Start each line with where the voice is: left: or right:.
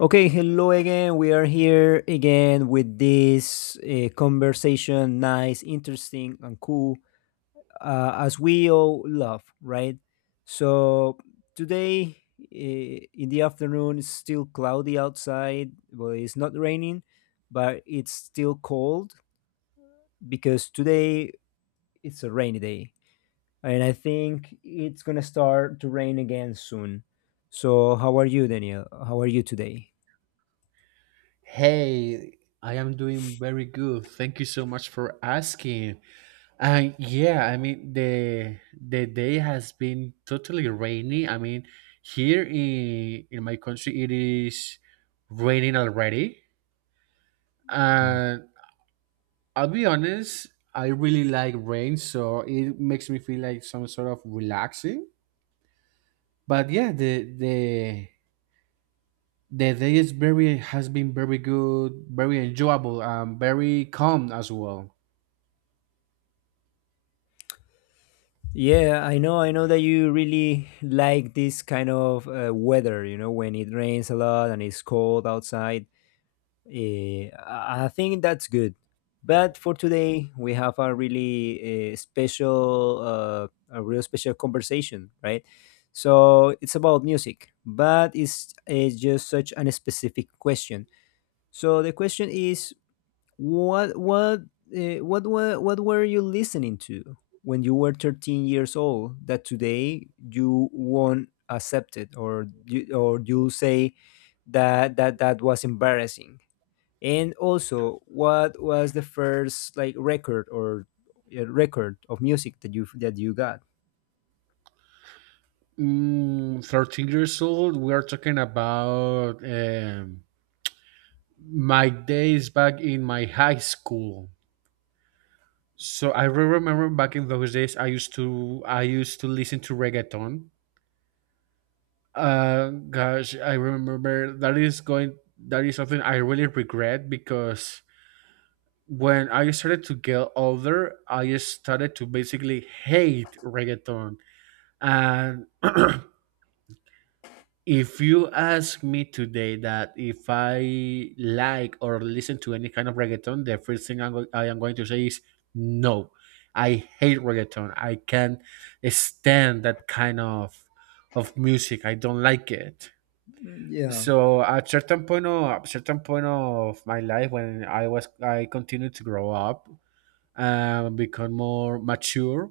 left: Okay, hello again. We are here again with this conversation. Nice, interesting, and cool, as we all love, right? So today in the afternoon, it's still cloudy outside. Well, it's not raining, but it's still cold because today it's a rainy day, and I think it's gonna start to rain again soon. So, how are you, Daniel? How are you today?
right: Hey, I am doing very good. Thank you so much for asking. And yeah, I mean the day has been totally rainy. I mean, here in my country it is raining already. And I'll be honest, I really like rain, so it makes me feel like some sort of relaxing. But yeah, the day is very has been very good, very enjoyable, and very calm as well.
left: Yeah, I know. I know that you really like this kind of weather, you know, when it rains a lot and it's cold outside. I think that's good. But for today, we have a really special, a real special conversation, right? So it's about music, but it's just such an specific question. So the question is what what what were you listening to when you were 13 years old that today you won't accept it, or you say that that was embarrassing? And also, what was the first like record or record of music that you got?
right: Mm, 13 years old, we are talking about my days back in my high school. So remember back in those days, I used to listen to reggaeton. Gosh, I remember that is something I really regret because when I started to get older, I started to basically hate reggaeton, and if you ask me today that if I like or listen to any kind of reggaeton, the first thing I am going to say is no. I hate reggaeton. I can't stand that of music. I don't like it.
left: Mm, yeah.
right: So at certain point of my life, when I was I continued to grow up and become more mature,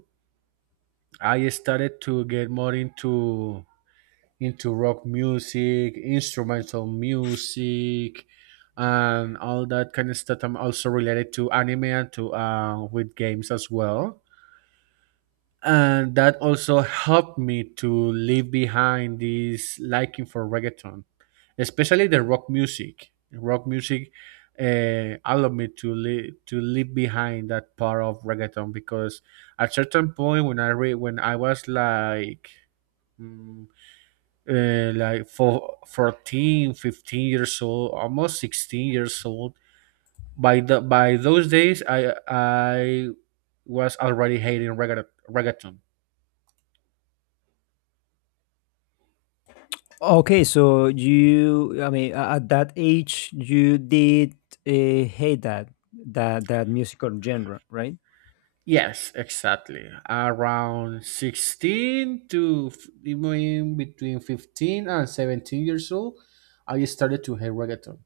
right: I started to get more into rock music, instrumental music, and all that kind of stuff. I'm also related to anime and to with games as well. And that also helped me to leave behind this liking for reggaeton, especially the rock music. Rock music allowed me to leave behind that part of reggaeton because at certain point when I was like mm, like for 14, 15 years old, almost 16 years old. By the by those days I was already hating reggaeton.
left: Okay, so you, I mean, at that age, you did hate that musical genre, right?
right: Yes, exactly, around 16 even between 15 and 17 years old I started to hate reggaeton.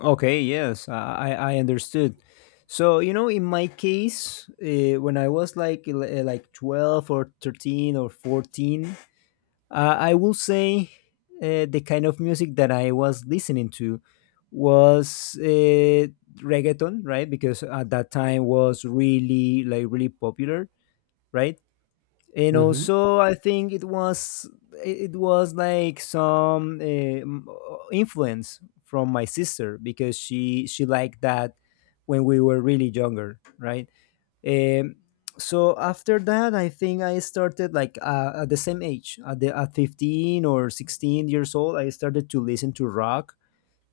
left: Okay, yes, I understood. So you know, in my case, when I was like like 12 or 13 or 14, I will say the kind of music that I was listening to was reggaeton, right? Because at that time was really like really popular, right? And
right: Hmm,
left: also I think it was like some influence from my sister because she liked that when we were really younger, right. Um, so after that I think I started like at the same age at 15 or 16 years old. I started to listen to rock,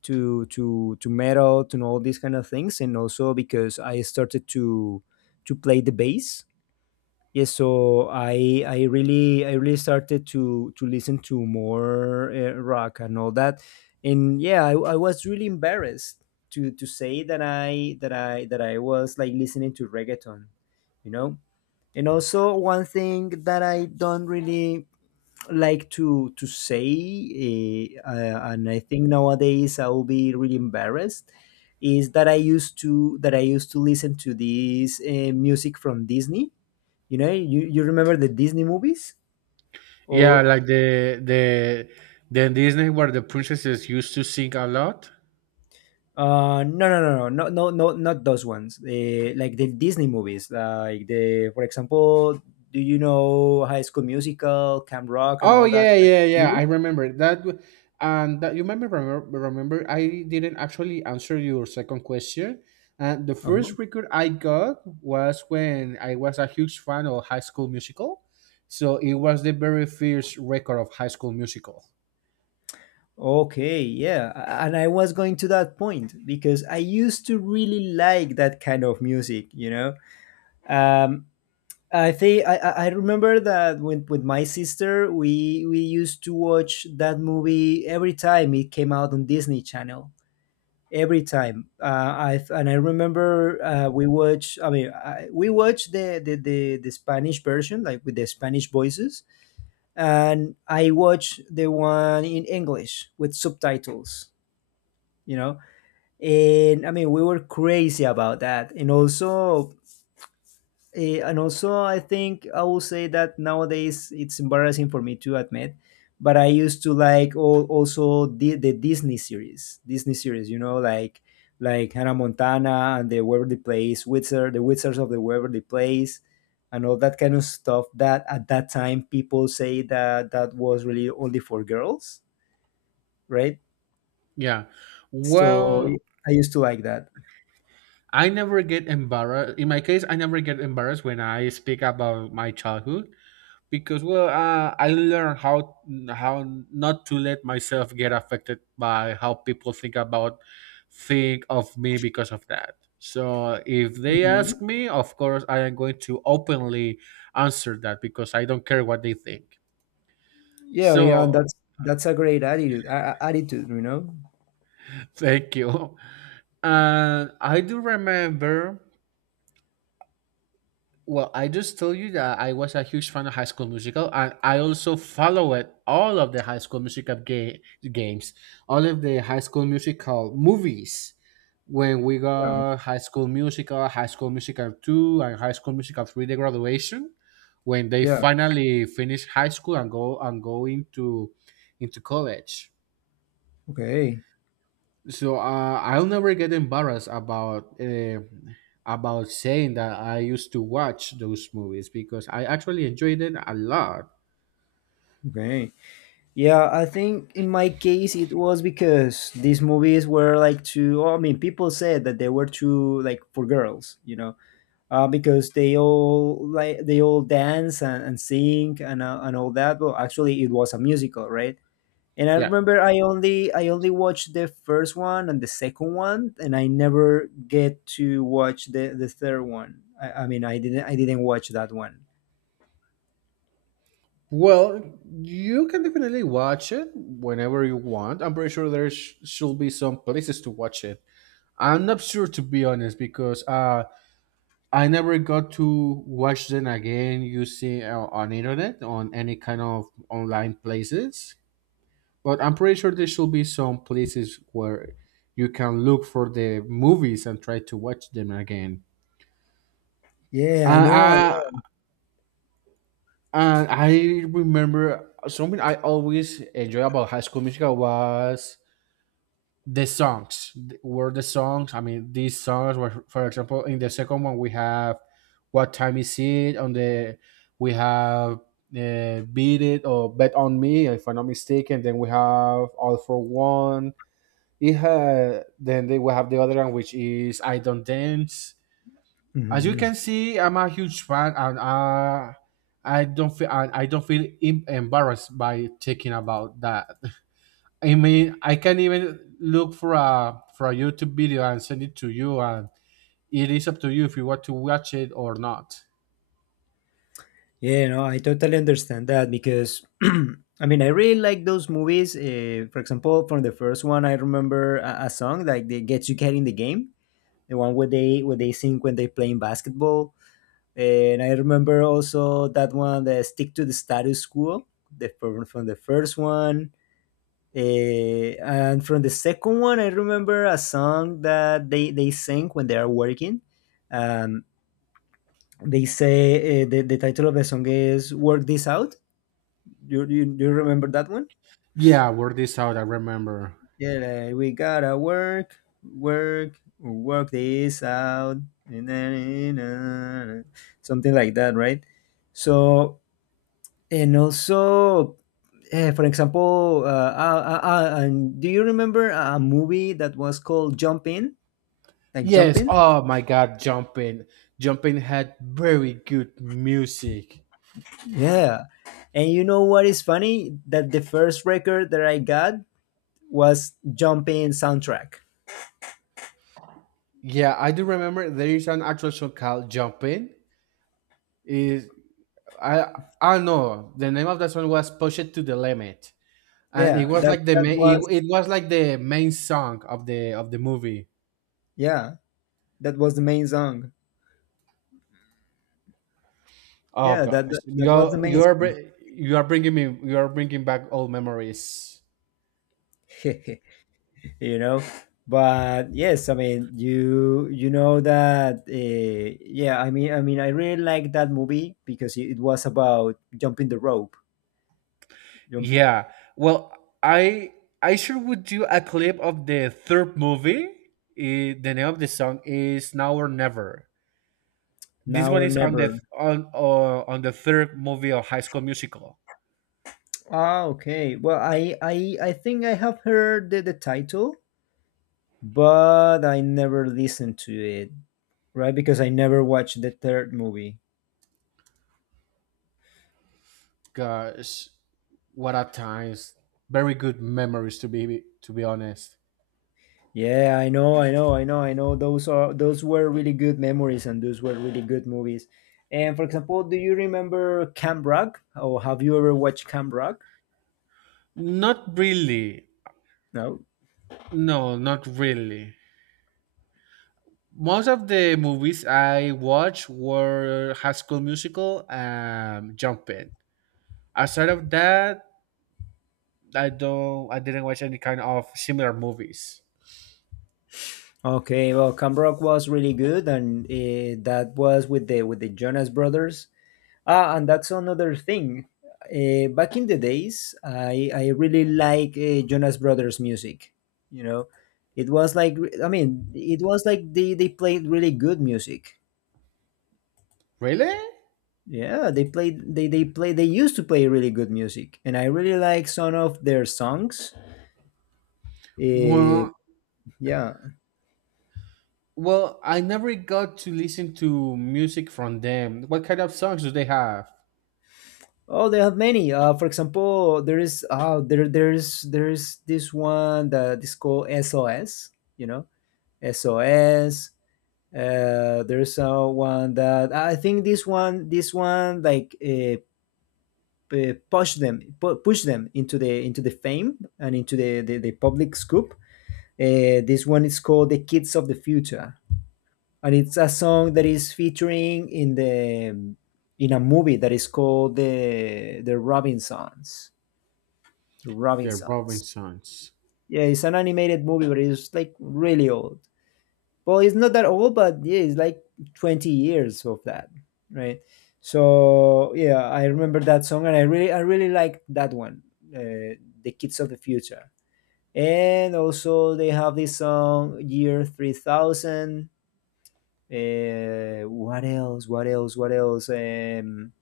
left: to metal, to all these kind of things, and also because I started to play the bass. Yes, so I really I really started to listen to more rock and all that, and yeah, I was really embarrassed to say that I was like listening to reggaeton, you know, and also one thing that I don't really like to say, and I think nowadays I will be really embarrassed, is that I used to listen to this music from Disney. You know, you remember the Disney movies?
right: yeah,
left: Or
right: like the Disney where the princesses used to sing a lot.
left: no, no, no, no, no, no, no, not those ones. Like the Disney movies, like for example, do you know High School Musical, Camp Rock, and
right: Oh
left: all that?
right: yeah, yeah, yeah. I
left: Really?
right: remember that. And that you remember, I didn't actually answer your second question. And the
left: Uh-huh.
right: first record I got was when I was a huge fan of High School Musical, so it was the very first record of High School Musical.
left: Okay, yeah, and I was going to that point because I used to really like that kind of music, you know. Um, I think I remember that with my sister we used to watch that movie every time it came out on Disney Channel. Every time, I and I remember we watch. I mean, I, we watched the Spanish version, like with the Spanish voices, and I watched the one in English with subtitles. You know, and I mean, we were crazy about that. And also, eh, and also, I think I will say that nowadays it's embarrassing for me to admit, but I used to like also the Disney series, you know, like Hannah Montana and the Waverly Place, the Wizards of the Waverly Place, and all that kind of stuff. That at that time people say that that was really only for girls, right?
right: Yeah.
left: So
right: Well,
left: I used to like that.
right: I never get embarrassed. In my case, I never get embarrassed when I speak about my childhood, because well I learned how not to let myself get affected by how people think of me because of that. So if they
left: Mhm.
right: ask me, of course I am going to openly answer that, because I don't care what they think.
left: Yeah, yeah, and
right: So
left: that's a great attitude. Attitude, you know.
right: thank you, and I do remember. Well, I just told you that I was a huge fan of High School Musical, and I also followed all of the High School Musical games, all of the High School Musical movies. When we
left: Yeah,
right: got High School Musical, High School Musical 2, and High School Musical 3, the graduation, when they
left: yeah.
right: finally finish high school and go into college.
left: Okay,
right: So I'll never get embarrassed about saying that I used to watch those movies because I actually enjoyed it a lot.
left: okay. Yeah, I think in my case it was because these movies were like too. Oh, I mean, people said that they were too like for girls, you know, because they all like they all dance and sing and all that. Well, actually, it was a musical, right? And I
right: Yeah.
left: remember I only watched the first one and the second one, and I never get to watch the third one. I mean, I didn't watch that one.
right: Well, you can definitely watch it whenever you want. I'm pretty sure should be some places to watch it. I'm not sure to be honest because I never got to watch them again using on internet on any kind of online places. But I'm pretty sure there should be some places where you can look for the movies and try to watch them again.
left: Yeah, I
right: And
left: know. I
right: I, and I remember something I always enjoy about High School Musical was the songs. Were the songs? I mean, these songs were, for example, in the second one we have "What Time Is It?" On the we have "Beat It" or "Bet on Me," if I'm not mistaken. Then we have "All for One." It had, then they will have the other one, which is I don't dance. As you
left: know.
right: can see, I'm a huge fan, and I don't feel embarrassed by thinking about that. I mean, I can even look for a YouTube video and send it to you, and it is up to you if you want to watch it or not.
left: Yeah, no, I totally understand that because I mean, I really like those movies. For example, from the first one, I remember a song like they gets you get in the game, the one where they sing when they playing basketball. And I remember also that one, the stick to the status quo, from the first one. And from the second one, I remember a song that they sing when they are working. Um, they say the title of the song is Work This Out. You do you remember that one?
right: Yeah, word this out. I remember.
left: Yeah, like, we gotta work, work, work this out, and then something like that, right? So and also, eh, for example, uh, uh, and do you remember a movie that was called Jump In? Like Jump
right: Yes.
left: In?
right: Oh my God, jumping had very good music.
left: Yeah. And you know what is funny? That the first record that I got was Jump In soundtrack.
right: Yeah, I do remember there is an actual song called Jumping. Is I I know the name of that song was "Pushed to the Limit." And it
left: Yeah,
right: was
left: that
right: like
left: that was
right: it was like the main song of the movie.
left: yeah that was the main song.
right: Oh
left: Yeah,
right: gosh.
left: that was the main song.
right: You are bringing back old memories.
left: You know, but yes, I mean, you know that. Yeah, I mean, I mean, I really like that movie because it was about jumping the rope, jump
right: Yeah. Well, I I sure would do a clip of the third movie. Eh, the name of the song is Now or Never. This
left: now
right: one
left: or
right: is
left: never.
right: on the third movie of High School Musical.
left: Ah, okay. Well, I think I have heard the title, but I never listened to it, right? Because I never watched the third movie.
right: Gosh, what at times. Very good memories to be honest.
left: Yeah, I know, I know, I know, I know. Those are those were really good memories, and those were really good movies. And for example, do you remember Camp Rock? Or have you ever watched Camp Rock?
right: Not really.
left: No.
right: No, not really. Most of the movies I watched were High School Musical and Jumpin'. Aside of that, I don't. I didn't watch any kind of similar movies.
left: Okay, well, Camp Rock was really good, and that was with the Jonas Brothers. Ah, and that's another thing. Back in the days, I really like Jonas Brothers music. You know, it was like I mean, it was like they played really good music.
right: Really?
left: Yeah, they played they play they used to play really good music, and I really like some of their songs. Eh,
right: Well,
left: yeah.
right: Well, I never got to listen to music from them. What kind of songs do they have?
left: Oh, they have many. For example, there is there's this one that is called SOS, you know? SOS. There's one that I think this one like p- push them pu- push them into the fame and the public scoop. This one is called the Kids of the Future, and it's a song that is featuring in a movie that is called the Robinsons. The
right: Their Robin
left: Robinsons.
right: songs.
left: Yeah, it's an animated movie, but it's like really old. Well, it's not that old, but yeah, it's like 20 years of that, right? So yeah, I remember that song, and I really like that one, the Kids of the Future. And also they have this song Year 3000. What else? What else? What else?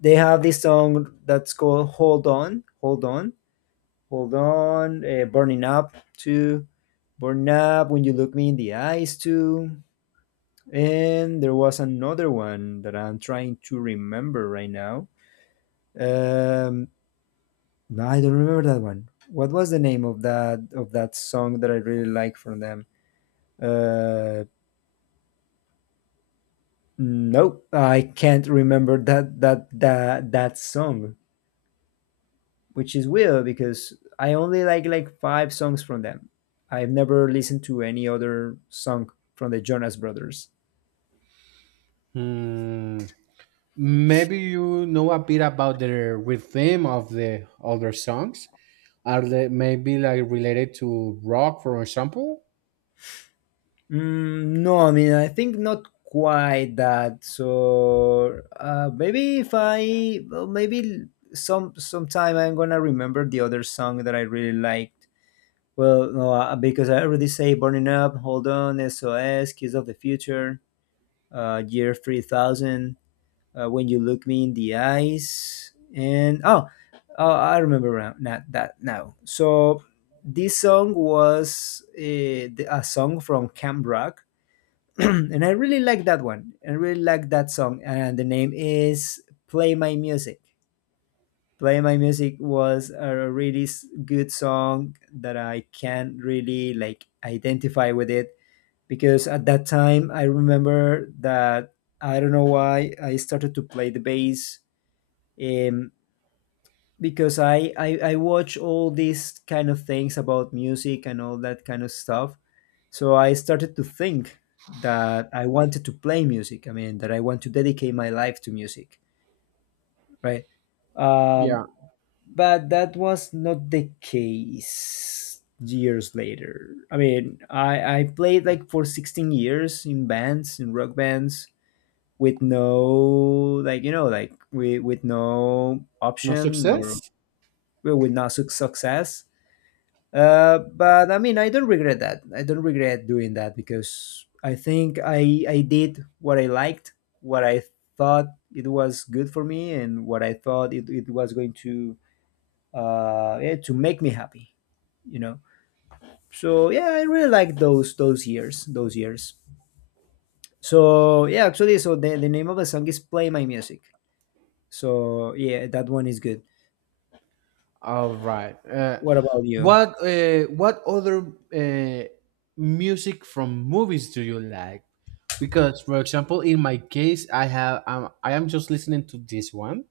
left: They have this song that's called "Hold On," "Hold On," "Hold On," "Burning Up" too, "Burning Up" when you look me in the eyes too, and there was another one that I'm trying to remember right now. Um, no, I don't remember that one. What was the name of that song that I really like from them? Uh, nope, I can't remember that song. Which is weird because I only like five songs from them. I've never listened to any other song from the Jonas Brothers.
right: Hmm. Maybe you know a bit about their rhythm of the other songs. Are they maybe like related to rock, for example?
left: Mm, no, I mean I think not quite that. So maybe if I well, maybe sometime I'm gonna remember the other song that I really liked. Well, no, because I already say "Burning Up," "Hold On," "SOS," "Kiss of the Future," "Year 3000," when you look me in the eyes. And oh, oh I remember now. Not that now. So this song was a song from Camp Rock. And I really like that one. I really like that song, and the name is Play My Music. Play My Music was a really good song that I can really like identify with it because at that time I remember that I don't know why I started to play the bass. Um, because I watch all these kind of things about music and all that kind of stuff. So I started to think that I wanted to play music. I mean, that I want to dedicate my life to music, right?
right: Yeah.
left: Um, but that was not the case years later. I mean, I played like for 16 years in bands, in rock bands, with no, with no
right: No
left: option or
right: success.
left: we will not su- success. But I mean, I don't regret that. I don't regret doing that because I think I did what I liked, what I thought it was good for me, and what I thought it was going to yeah, to make me happy. You know. So yeah, I really like those years, those years. The name of the song is "Play My Music." So yeah, that one is good.
right: All right.
left: What about you?
right: What other music from movies do you like? Because, for example, in my case, I have I am just listening to this one,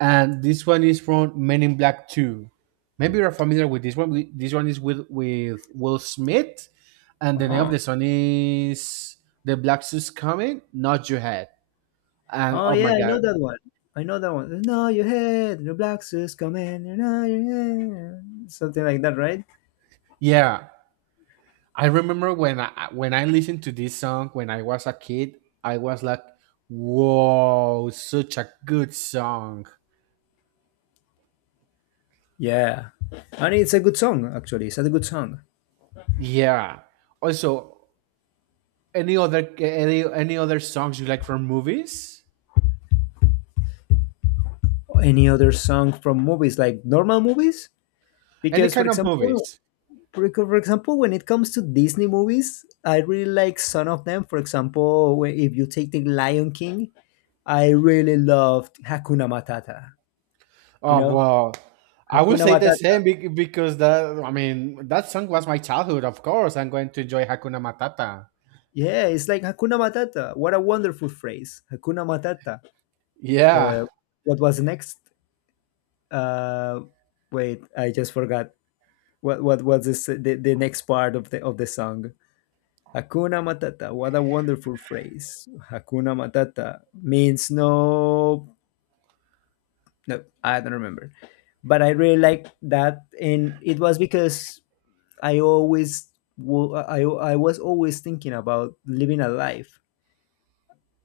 right: and this one is from Men in Black Two. Maybe you're familiar with this one. This one is with Will Smith, and
left: Uh
right: the name of
left: huh.
right: the song is "The Black Suit's Coming, Not Your Head." And
left: Oh
right: oh
left: yeah,
right: my
left: I know
right: god,
left: that one. I know that one. No, your head, the black sis come in. You know your head, something like that, right?
right: yeah, I remember when I listened to this song when I was a kid, I was like, "Whoa, such a good song!"
left: Yeah, and it's a good song actually. It's a good song.
right: Yeah. Also, any other any other songs you like from movies?
left: Any other song from movies like normal movies?
right: Any
left: Because for
right: kind of
left: example,
right: movies?
left: For example, when it comes to Disney movies, I really like some of them. For example, if you take the Lion King, I really loved Hakuna Matata. You
right: Oh
left: know,
right: well, I will
left: Hakuna
right: say the
left: Matata.
right: same because that I mean that song was my childhood. Of course, I'm going to enjoy Hakuna Matata.
left: Yeah, it's like Hakuna Matata. What a wonderful phrase, Hakuna Matata.
right: Yeah,
left: Uh, what was next? Uh, Wait, I just forgot. What was this, the next part of the song? Hakuna Matata. What a wonderful phrase. Hakuna Matata means no. No, I don't remember. But I really like that, and it was because I always I was always thinking about living a life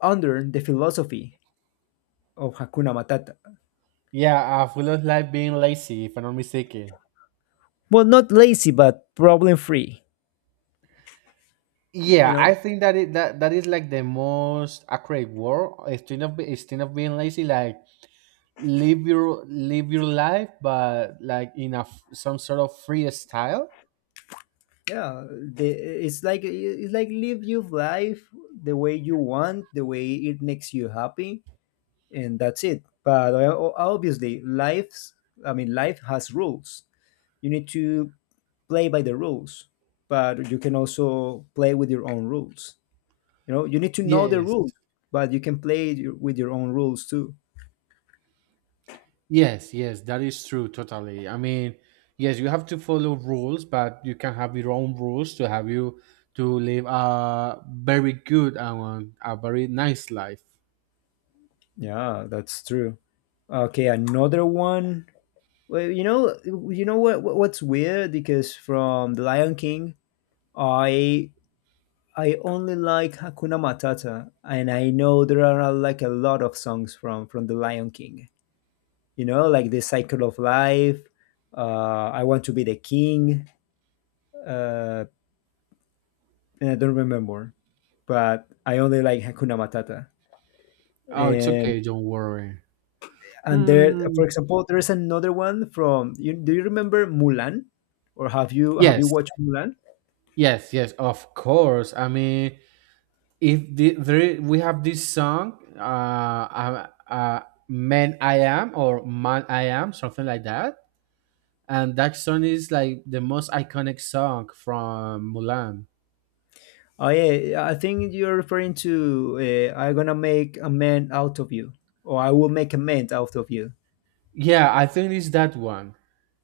left: under the philosophy of Hakuna Matata.
right: yeah. Full of life being lazy, if I'm not mistaken.
left: Well, not lazy, but problem free. You
right: Yeah, I
left: know,
right: think that that is like the most accurate word. Instead of being lazy, like live your life, but like in a some sort of free style.
left: yeah, it's like live your life the way you want, the way it makes you happy, and that's it. But obviously, life has rules. You need to play by the rules, but you can also play with your own rules. You know, you need to know the
right: Yes,
left: rules, but you can with your own rules too.
right: yes, yes. That is true. Totally. I mean, yes, you have to follow rules, but you can have your own rules to have you to live a very good and a very nice life.
left: Yeah, that's true. Okay, another one. Well, you know, what's weird because from The Lion King, I I only like Hakuna Matata, and I know there are like a lot of songs from The Lion King. You know, like the cycle of life, I want to be the king, uh, and I don't remember, but I only like Hakuna Matata.
right: Oh, it's
left: And
right: okay. Don't worry.
left: and there,
right: Hmm.
left: for example, there is another one from. You, do you remember Mulan, or have you
right: Yes,
left: watched Mulan?
right: yes, yes, of course. I mean, if the, there, we have this song man I am or man I am something like that, and that song is like the most iconic song from Mulan.
left: Oh yeah, I think you're referring to "I'm gonna make a man out of you," or "I will make a man out of you."
right: Yeah, I think it's that one.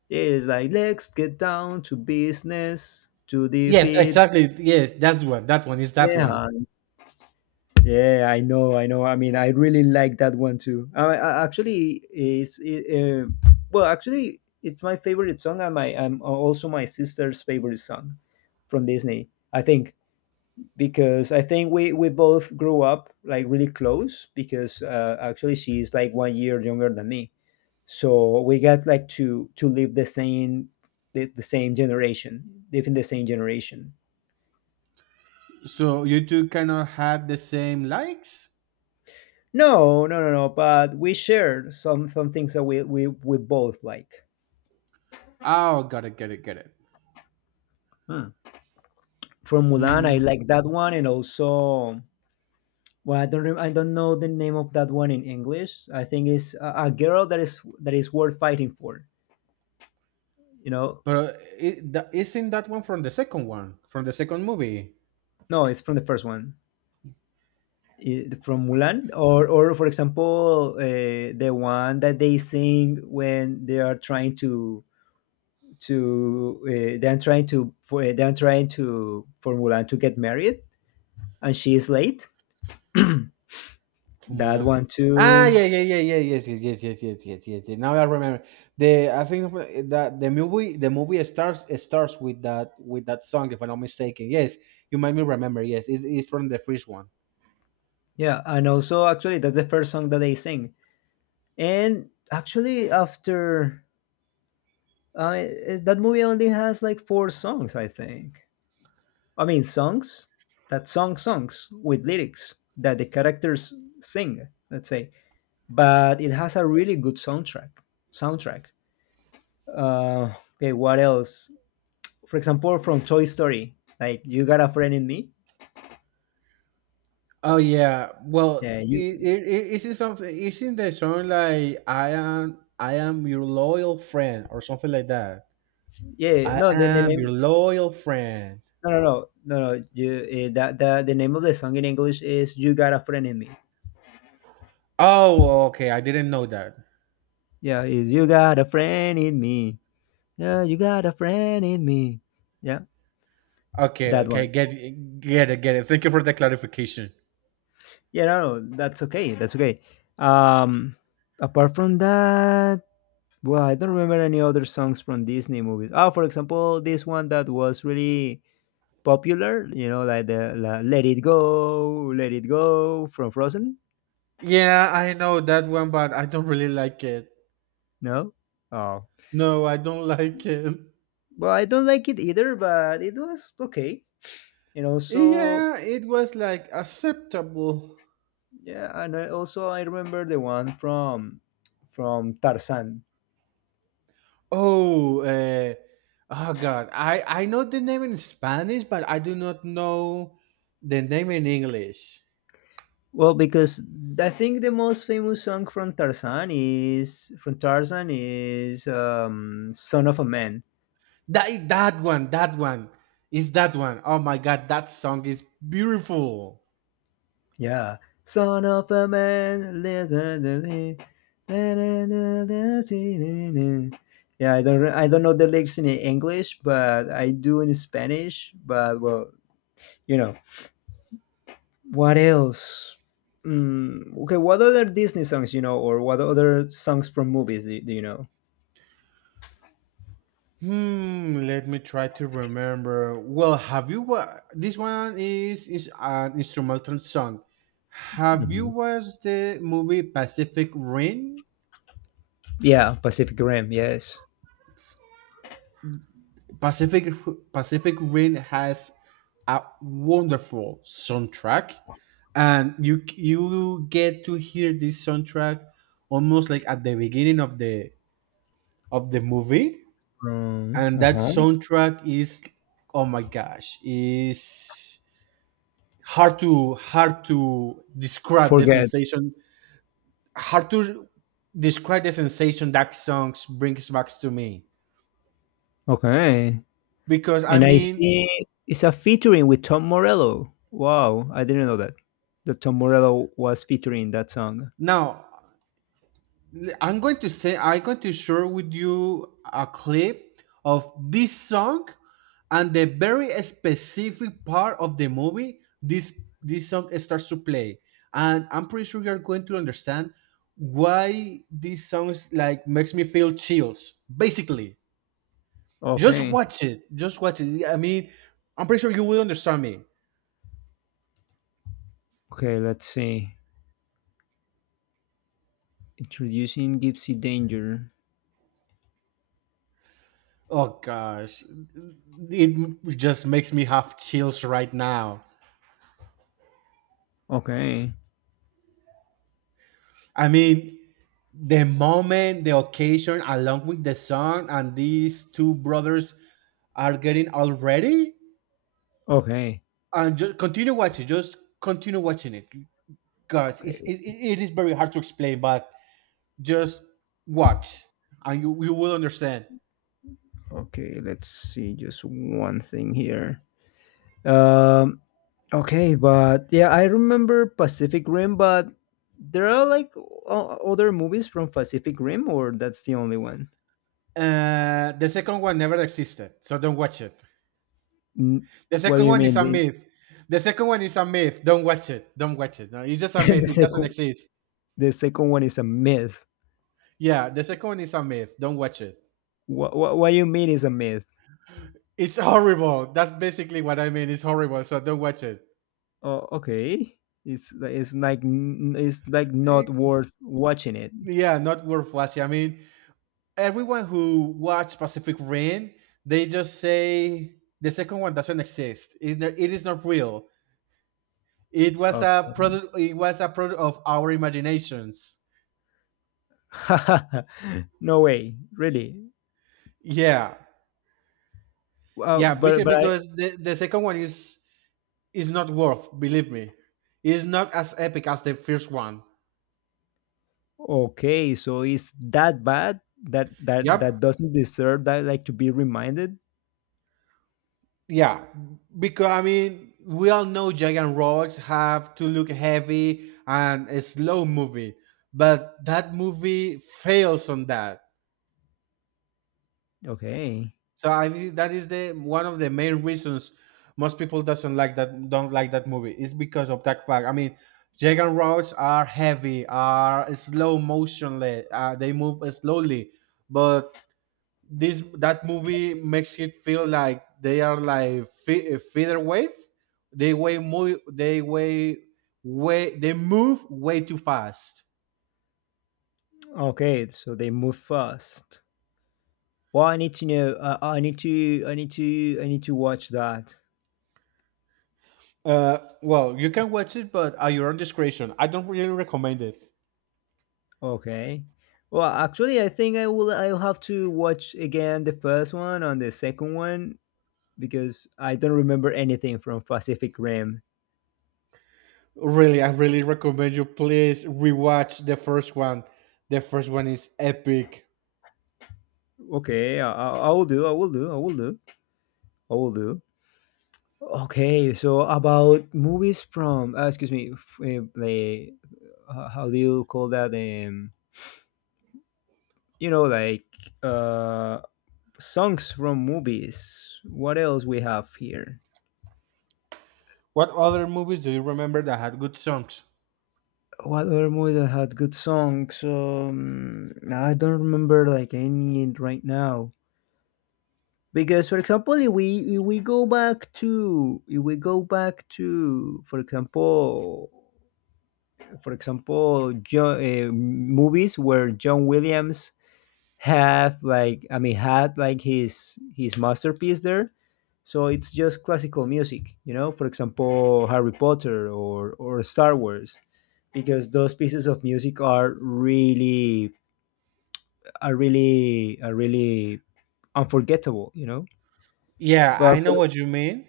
left: Yeah, it's like let's get down to business to
right: Yes,
left: defeat
right: exactly, yes, that one is
left: the
right: that one.
left: Hun." Yeah, I know, I know. I mean, I really like that one too. I actually it's it, well, Actually, it's my favorite song and my and also my sister's favorite song from Disney. I think because I think we both grew up like really close because actually she's like one year younger than me, so we got like to live the same the same generation, live in the same generation.
right: So you two kind of had the same likes.
left: No, no, no, no. But we shared some things that we both like.
right: Oh, got it.
left: Hmm. From Mulan, I
right: Hmm.
left: like that one, and also well, I don't know the name of that one in English. I think it's a girl that is worth fighting for. You know,
right: But isn't that one from the second movie?
left: no, it's from the first one. From Mulan, or for example, the one that they sing when they are trying to they're trying to for they're trying to for Mulan to get married, and she is late. That
right: Formula.
left: one
right: Ah,
left: too,
right: yeah, yeah, yeah, yeah, yes, yes, yes, yes, yes, yes, yes, yes. Now I remember. The I think of that The movie starts with that song, if I'm not mistaken. Yes, you made me remember. Yes, it, it's from the first one.
left: yeah. And also, actually, that's the first song that they sing. And actually, after uh, that movie only has like four songs, I think. I mean, songs with lyrics that the characters sing. Let's say but it has a really good soundtrack. Soundtrack. Okay, what else? For example, from Toy Story, like you got a friend in me.
right: Oh yeah.
left: Yeah,
right: Well,
left: you.
right: is isn't something? Isn't the song like I am your loyal friend" or something like that?
left: Yeah,
right: I
left: the
right: am your
left: name.
right: loyal friend.
left: No, no, no, no, no. You that The name of the song in English is "You Got a Friend in Me."
right: Oh, okay. I didn't know that.
left: Yeah, is "You Got a Friend in Me." Yeah, you got a friend in me. Yeah,
right: Okay,
left: that
right: okay.
left: one.
right: Get it, get it. Thank you for the clarification.
left: Yeah, no, no, that's okay. That's okay. Um, apart from that, well, I don't remember any other songs from Disney movies. Oh, for example, this one that was really popular, you know, Let It Go, Let It Go from Frozen.
right: Yeah, I know that one, but I don't really like it.
left: No? Oh.
right: No, I don't like it.
left: Well, I don't like it either, but it was okay. And also,
right: Yeah, it was like acceptable.
left: yeah, also I remember the one from Tarzan.
right: Oh, oh God, I know the name in Spanish, but I do not know the name in English.
left: Well, because I think the most famous song from Tarzan is "Son of a Man."
right: That one is that one. Oh my God, that song is beautiful.
left: Yeah. Son of a man, live under me. Na, na, si, yeah, I don't know the lyrics in English, but I do in Spanish. But well, you know what else? Okay, what other Disney songs you know, or what other songs from movies do, do you know?
right: Hmm, let me try to remember. Well, this one is an instrumental song. Have you
left: Mhm.
right: watched the movie Pacific Rim?
left: Yeah, Pacific Rim. Yes.
right: Pacific Pacific Rim has a wonderful soundtrack, and you get to hear this soundtrack almost like at the beginning of the movie. And
left: Uh
right: that
left: huh.
right: soundtrack is, oh my gosh, is hard to describe the
left: Forget.
right: sensation, hard to describe the sensation that songs brings back to me.
left: Okay.
right: Because I
left: And I
right: mean,
left: see it's a featuring with Tom Morello. Wow, I didn't know that. That Tom Morello was featuring that song.
right: now, I'm going to share with you a clip of this song, and the very specific part of the movie this song starts to play, and I'm pretty sure you're going to understand why these songs like makes me feel chills basically. Just
left: Okay.
right: watch it. Just watch it. I mean, I'm pretty sure you will understand me.
left: Okay, let's see. Introducing Gypsy Danger.
right: Oh gosh, it just makes me have chills right now.
left: Okay.
right: I mean, the moment, the occasion, along with the song, and these two brothers are getting already.
left: Okay.
right: And just continue watching. Just continue watching it. Gosh, it's,
left: Okay.
right: it is very hard to explain, but just watch, and you will understand.
left: Okay, let's see just one thing here. Um okay, but yeah, I remember Pacific Rim, but there are like other movies from Pacific Rim or that's the only one?
right: The second one never existed, so don't watch it.
left: N-
right: The
left: What do
right: second
left: you
right: one is
left: mean?
right: a myth. The second one is a myth. Don't watch it. Don't watch it. No, it's just a
left: The
right: myth. It doesn't
left: sequel
right: exist.
left: the second one is a myth.
right: Yeah, the second one is a myth. Don't watch it.
left: What you mean is a myth?
right: It's horrible. That's basically what I mean. It's horrible. So don't watch it.
left: Oh, okay. It's it's like
right: Eh,
left: not worth watching it.
right: yeah, not worth watching. I mean, everyone who watched Pacific Rain, they just say the second one doesn't exist. No, it is not real. It was a
left: Okay.
right: product. It was a product of our imaginations.
left: no way, really.
right: Yeah, yeah.
left: But
right: Basically,
left: I
right: because the second one is, it's not worth, believe me. It's not as epic as the first one.
left: okay. So it's that bad that that
right: Yep.
left: doesn't deserve that like to be reminded.
right: Yeah. Because I mean, we all know giant robots have to look heavy and a slow movie, but that movie fails on that.
left: Okay.
right: So I mean, that is the one of the main reasons most people doesn't like that don't like that movie is because of that fact. I mean, giant robots are heavy, are slow motionless, they move slowly, but this that movie makes it feel like they are like featherweight. They weigh move. They weigh way. They move way too fast.
left: Okay, so they move fast. Well, I need to know. I need to. I need to. I need to watch that.
right: Well, you can watch it, but at your own discretion. I don't really recommend it.
left: Okay. Well, actually, I think I will. I'll have to watch again the first one and the second one because I don't remember anything from Pacific Rim.
right: Really, I really recommend you please rewatch the first one. The first one is epic.
left: Okay, I will do. I will do. I will do. I will do. Okay, so about movies from excuse me, like how do you call that? You know, like uh, songs from movies. What else we have here?
right: What other movies do you remember that had good songs?
left: What other movie that had good songs? I don't remember like any right now. Because for example, if we go back to if we go back to for example John, movies where John Williams have like I mean had like his masterpiece there, so it's just classical music, you know. For example, Harry Potter or Star Wars because those pieces of music are really are really unforgettable, you know.
right: Yeah,
left: But
right: I know
left: for,
right: what you mean.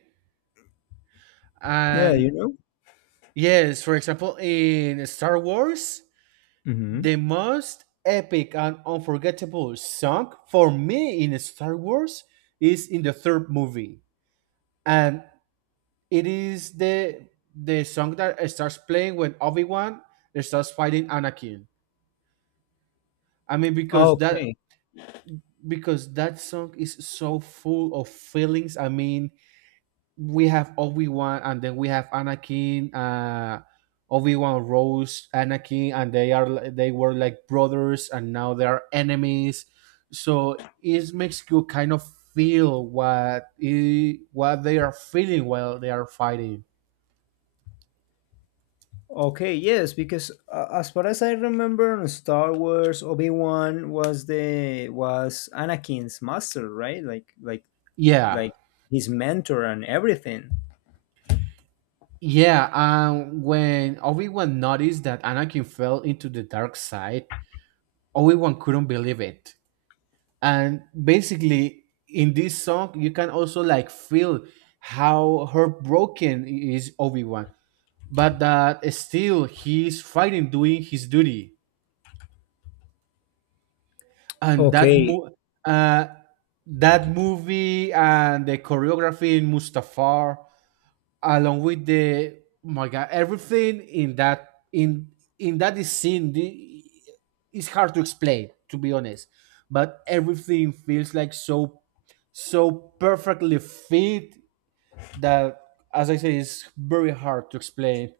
left: yeah you
right: And
left: know
right: yes, for example, in Star Wars,
left: hmm
right: the most epic and unforgettable song for me in Star Wars is in the third movie, and it is the song that starts playing when Obi Wan starts fighting Anakin. I mean, because that,
left: okay
right: because that song is so full of feelings. I mean, we have Obi Wan, and then we have Anakin. Obi Wan Rose, Anakin, and they were like brothers, and now they are enemies. So it makes you kind of feel what they are feeling while they are fighting.
left: okay Yes, because as far as I remember in Star Wars, Obi-Wan was the was Anakin's master, right, like
right: Yeah,
left: like his mentor and everything.
right: yeah. When Obi Wan noticed that Anakin fell into the dark side, Obi Wan couldn't believe it. And basically, in this song you can also like feel how heartbroken is Obi-Wan, but that still he's fighting, doing his duty. and that
left: Okay.
right: mo- uh, that movie and the choreography in Mustafar along with the, oh my god, everything in that is scene, it's hard to explain, to be honest, but everything feels like so, so perfectly fit that, as I say, it's very hard to explain.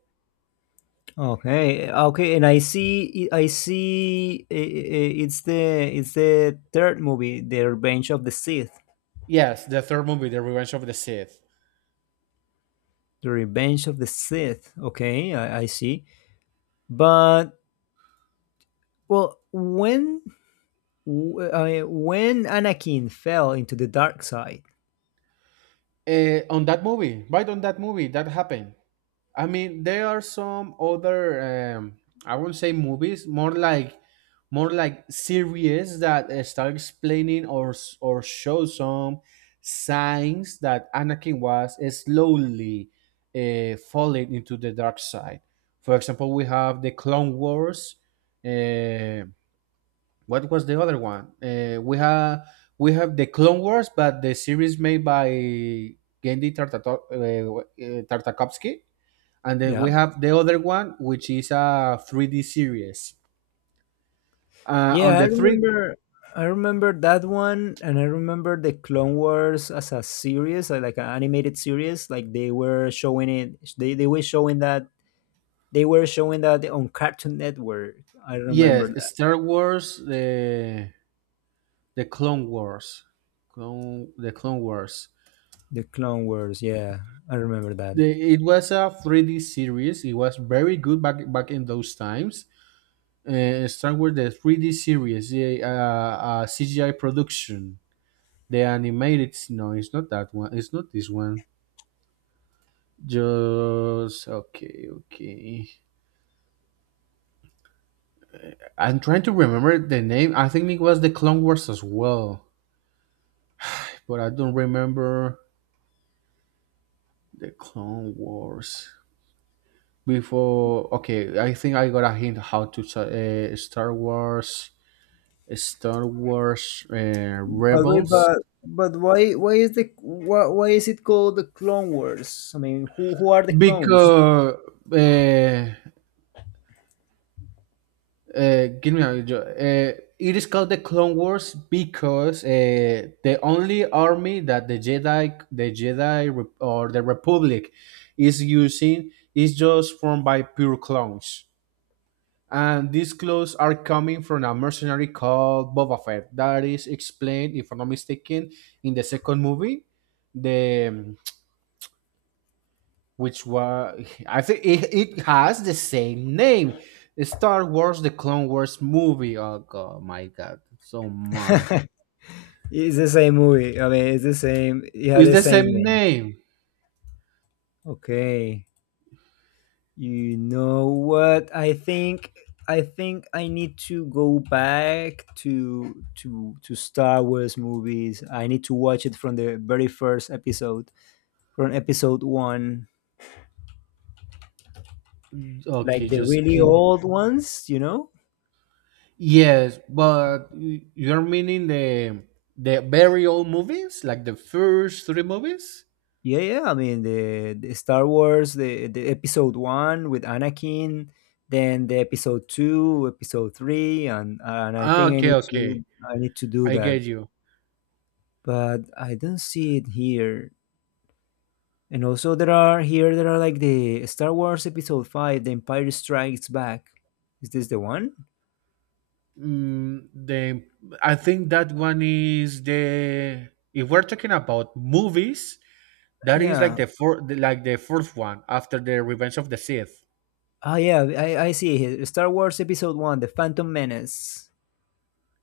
left: Okay. Okay. And I see. I see. It's the third movie, The Revenge of the Sith.
right: Yes, the third movie, the Revenge of the Sith.
left: The Revenge of the Sith. Okay, I see. But well, when Anakin fell into the dark side,
right: On that movie that happened. I mean, there are some other, um, I won't say movies, more like series that start explaining or show some signs that Anakin was slowly, falling into the dark side. For example, we have the Clone Wars. Uh, what was the other one? We have the Clone Wars, but the series made by Genndy Tartakovsky, and then we
left: yeah,
right: have the other one, which is a 3D series on
left: yeah, I
right: the three
left: remember. I remember that one, and I remember the Clone Wars as a series, like an animated series. Like they were showing that on Cartoon Network. I remember
right: yes,
left: that
right: Star Wars, the Clone Wars, the Clone Wars.
left: the Clone Wars. Yeah, I remember that.
right: The, it was a 3D series. It was very good back in those times. Star Wars, the 3D series, the, CGI production, the animated. No, it's not that one, it's not this one. Just, okay, okay. I'm trying to remember the name. I think it was the Clone Wars as well, but I don't remember, the Clone Wars. Before, okay, I think I got a hint how to, Star Wars, Star Wars,
left: But wait,
right: Rebels.
left: but why why is it called the Clone Wars? I mean, who are the clones?
right: Because uh, give me a. jo- it is called the Clone Wars because the only army that the Jedi or the Republic is using is just formed by pure clones, and these clones are coming from a mercenary called Boba Fett. That is explained, if I'm not mistaken, in the second movie. The Which was, I think it, it has the same name, Star Wars: The Clone Wars movie. Oh god, my god, so much.
left: It's the same movie. I mean, it's the same. It had
right: It's
left: the
right: the
left: same
right: same
left: name.
right: name.
left: Okay. You know what? I think I need to go back to Star Wars movies. I need to watch it from the very first episode, from episode one, like
right: Okay,
left: the
right: just
left: really
right: kidding.
left: old ones. You know.
right: Yes, but you're meaning the very old movies, like the first three movies.
left: Yeah, yeah. I mean, the Star Wars, the episode one with Anakin, then the episode two, episode three, and I
right: Ah,
left: think
right: okay, okay,
left: I need to do
right: I
left: that,
right: get you.
left: but I don't see it here. And also, there are like the Star Wars episode five, The Empire Strikes Back. Is this the one?
right: Mm, the I think that one is the, if we're talking about movies, that is
left: Yeah.
right: like the fourth one after the Revenge of the Sith.
left: Ah, yeah. I see it here. Star Wars episode one, The Phantom Menace.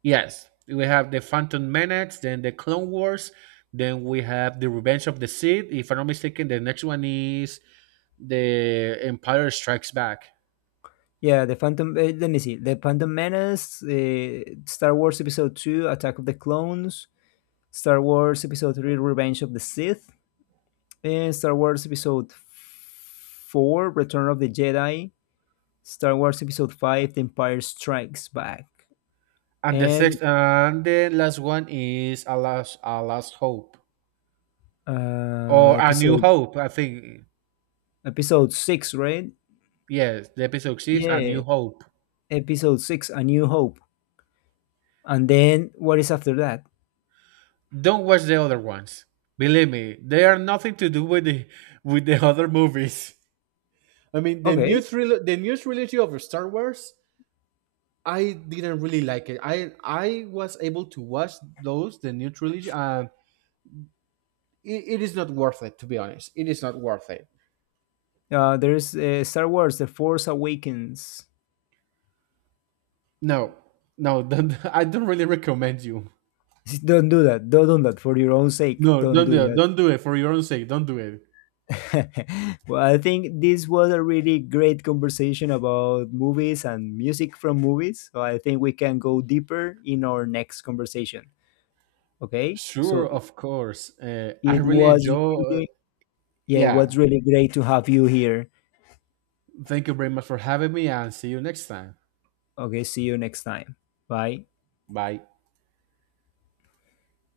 right: Yes, we have the Phantom Menace, then the Clone Wars, then we have the Revenge of the Sith. If I'm not mistaken, the next one is the Empire Strikes Back,
left: Yeah, the Phantom. Let me see. The Phantom Menace, Star Wars Episode Two, Attack of the Clones, Star Wars Episode Three, Revenge of the Sith, and Star Wars Episode Four, Return of the Jedi, Star Wars Episode Five, The Empire Strikes Back,
right: and the
left: and
right: sixth and the last one is a last hope,
left: uh,
right: or a New
left: episode
right: Hope. I think,
left: episode six, right?
right: yes, the episode six, a
left: Yeah,
right: New Hope.
left: episode six, A New Hope, and then what is after that?
right: Don't watch the other ones. Believe me, they are nothing to do with the, with the other movies. I mean,
left: Okay,
right: the new trilogy of Star Wars, I didn't really like it. I was able to watch those the new trilogy, and it is not worth it. To be honest, it is not worth it.
left: there's Star Wars: The Force Awakens.
right: No, no, don't, I don't really recommend you.
left: Don't do that. Don't do that for your own sake.
right: No,
left: Don't
right: don't do
left: do
right: it.
left: that.
right: Don't do it for your own sake. Don't do it.
left: well, I think this was a really great conversation about movies and music from movies. So I think we can go deeper in our next conversation. Okay.
right: Sure,
left: So
right: of course. I
left: it
right: really
left: was
right: enjoy.
left: really, yeah, it
right: Yeah,
left: was really great to have you here.
right: thank you very much for having me, and see you next time.
left: Okay. See you next time. Bye.
right: Bye.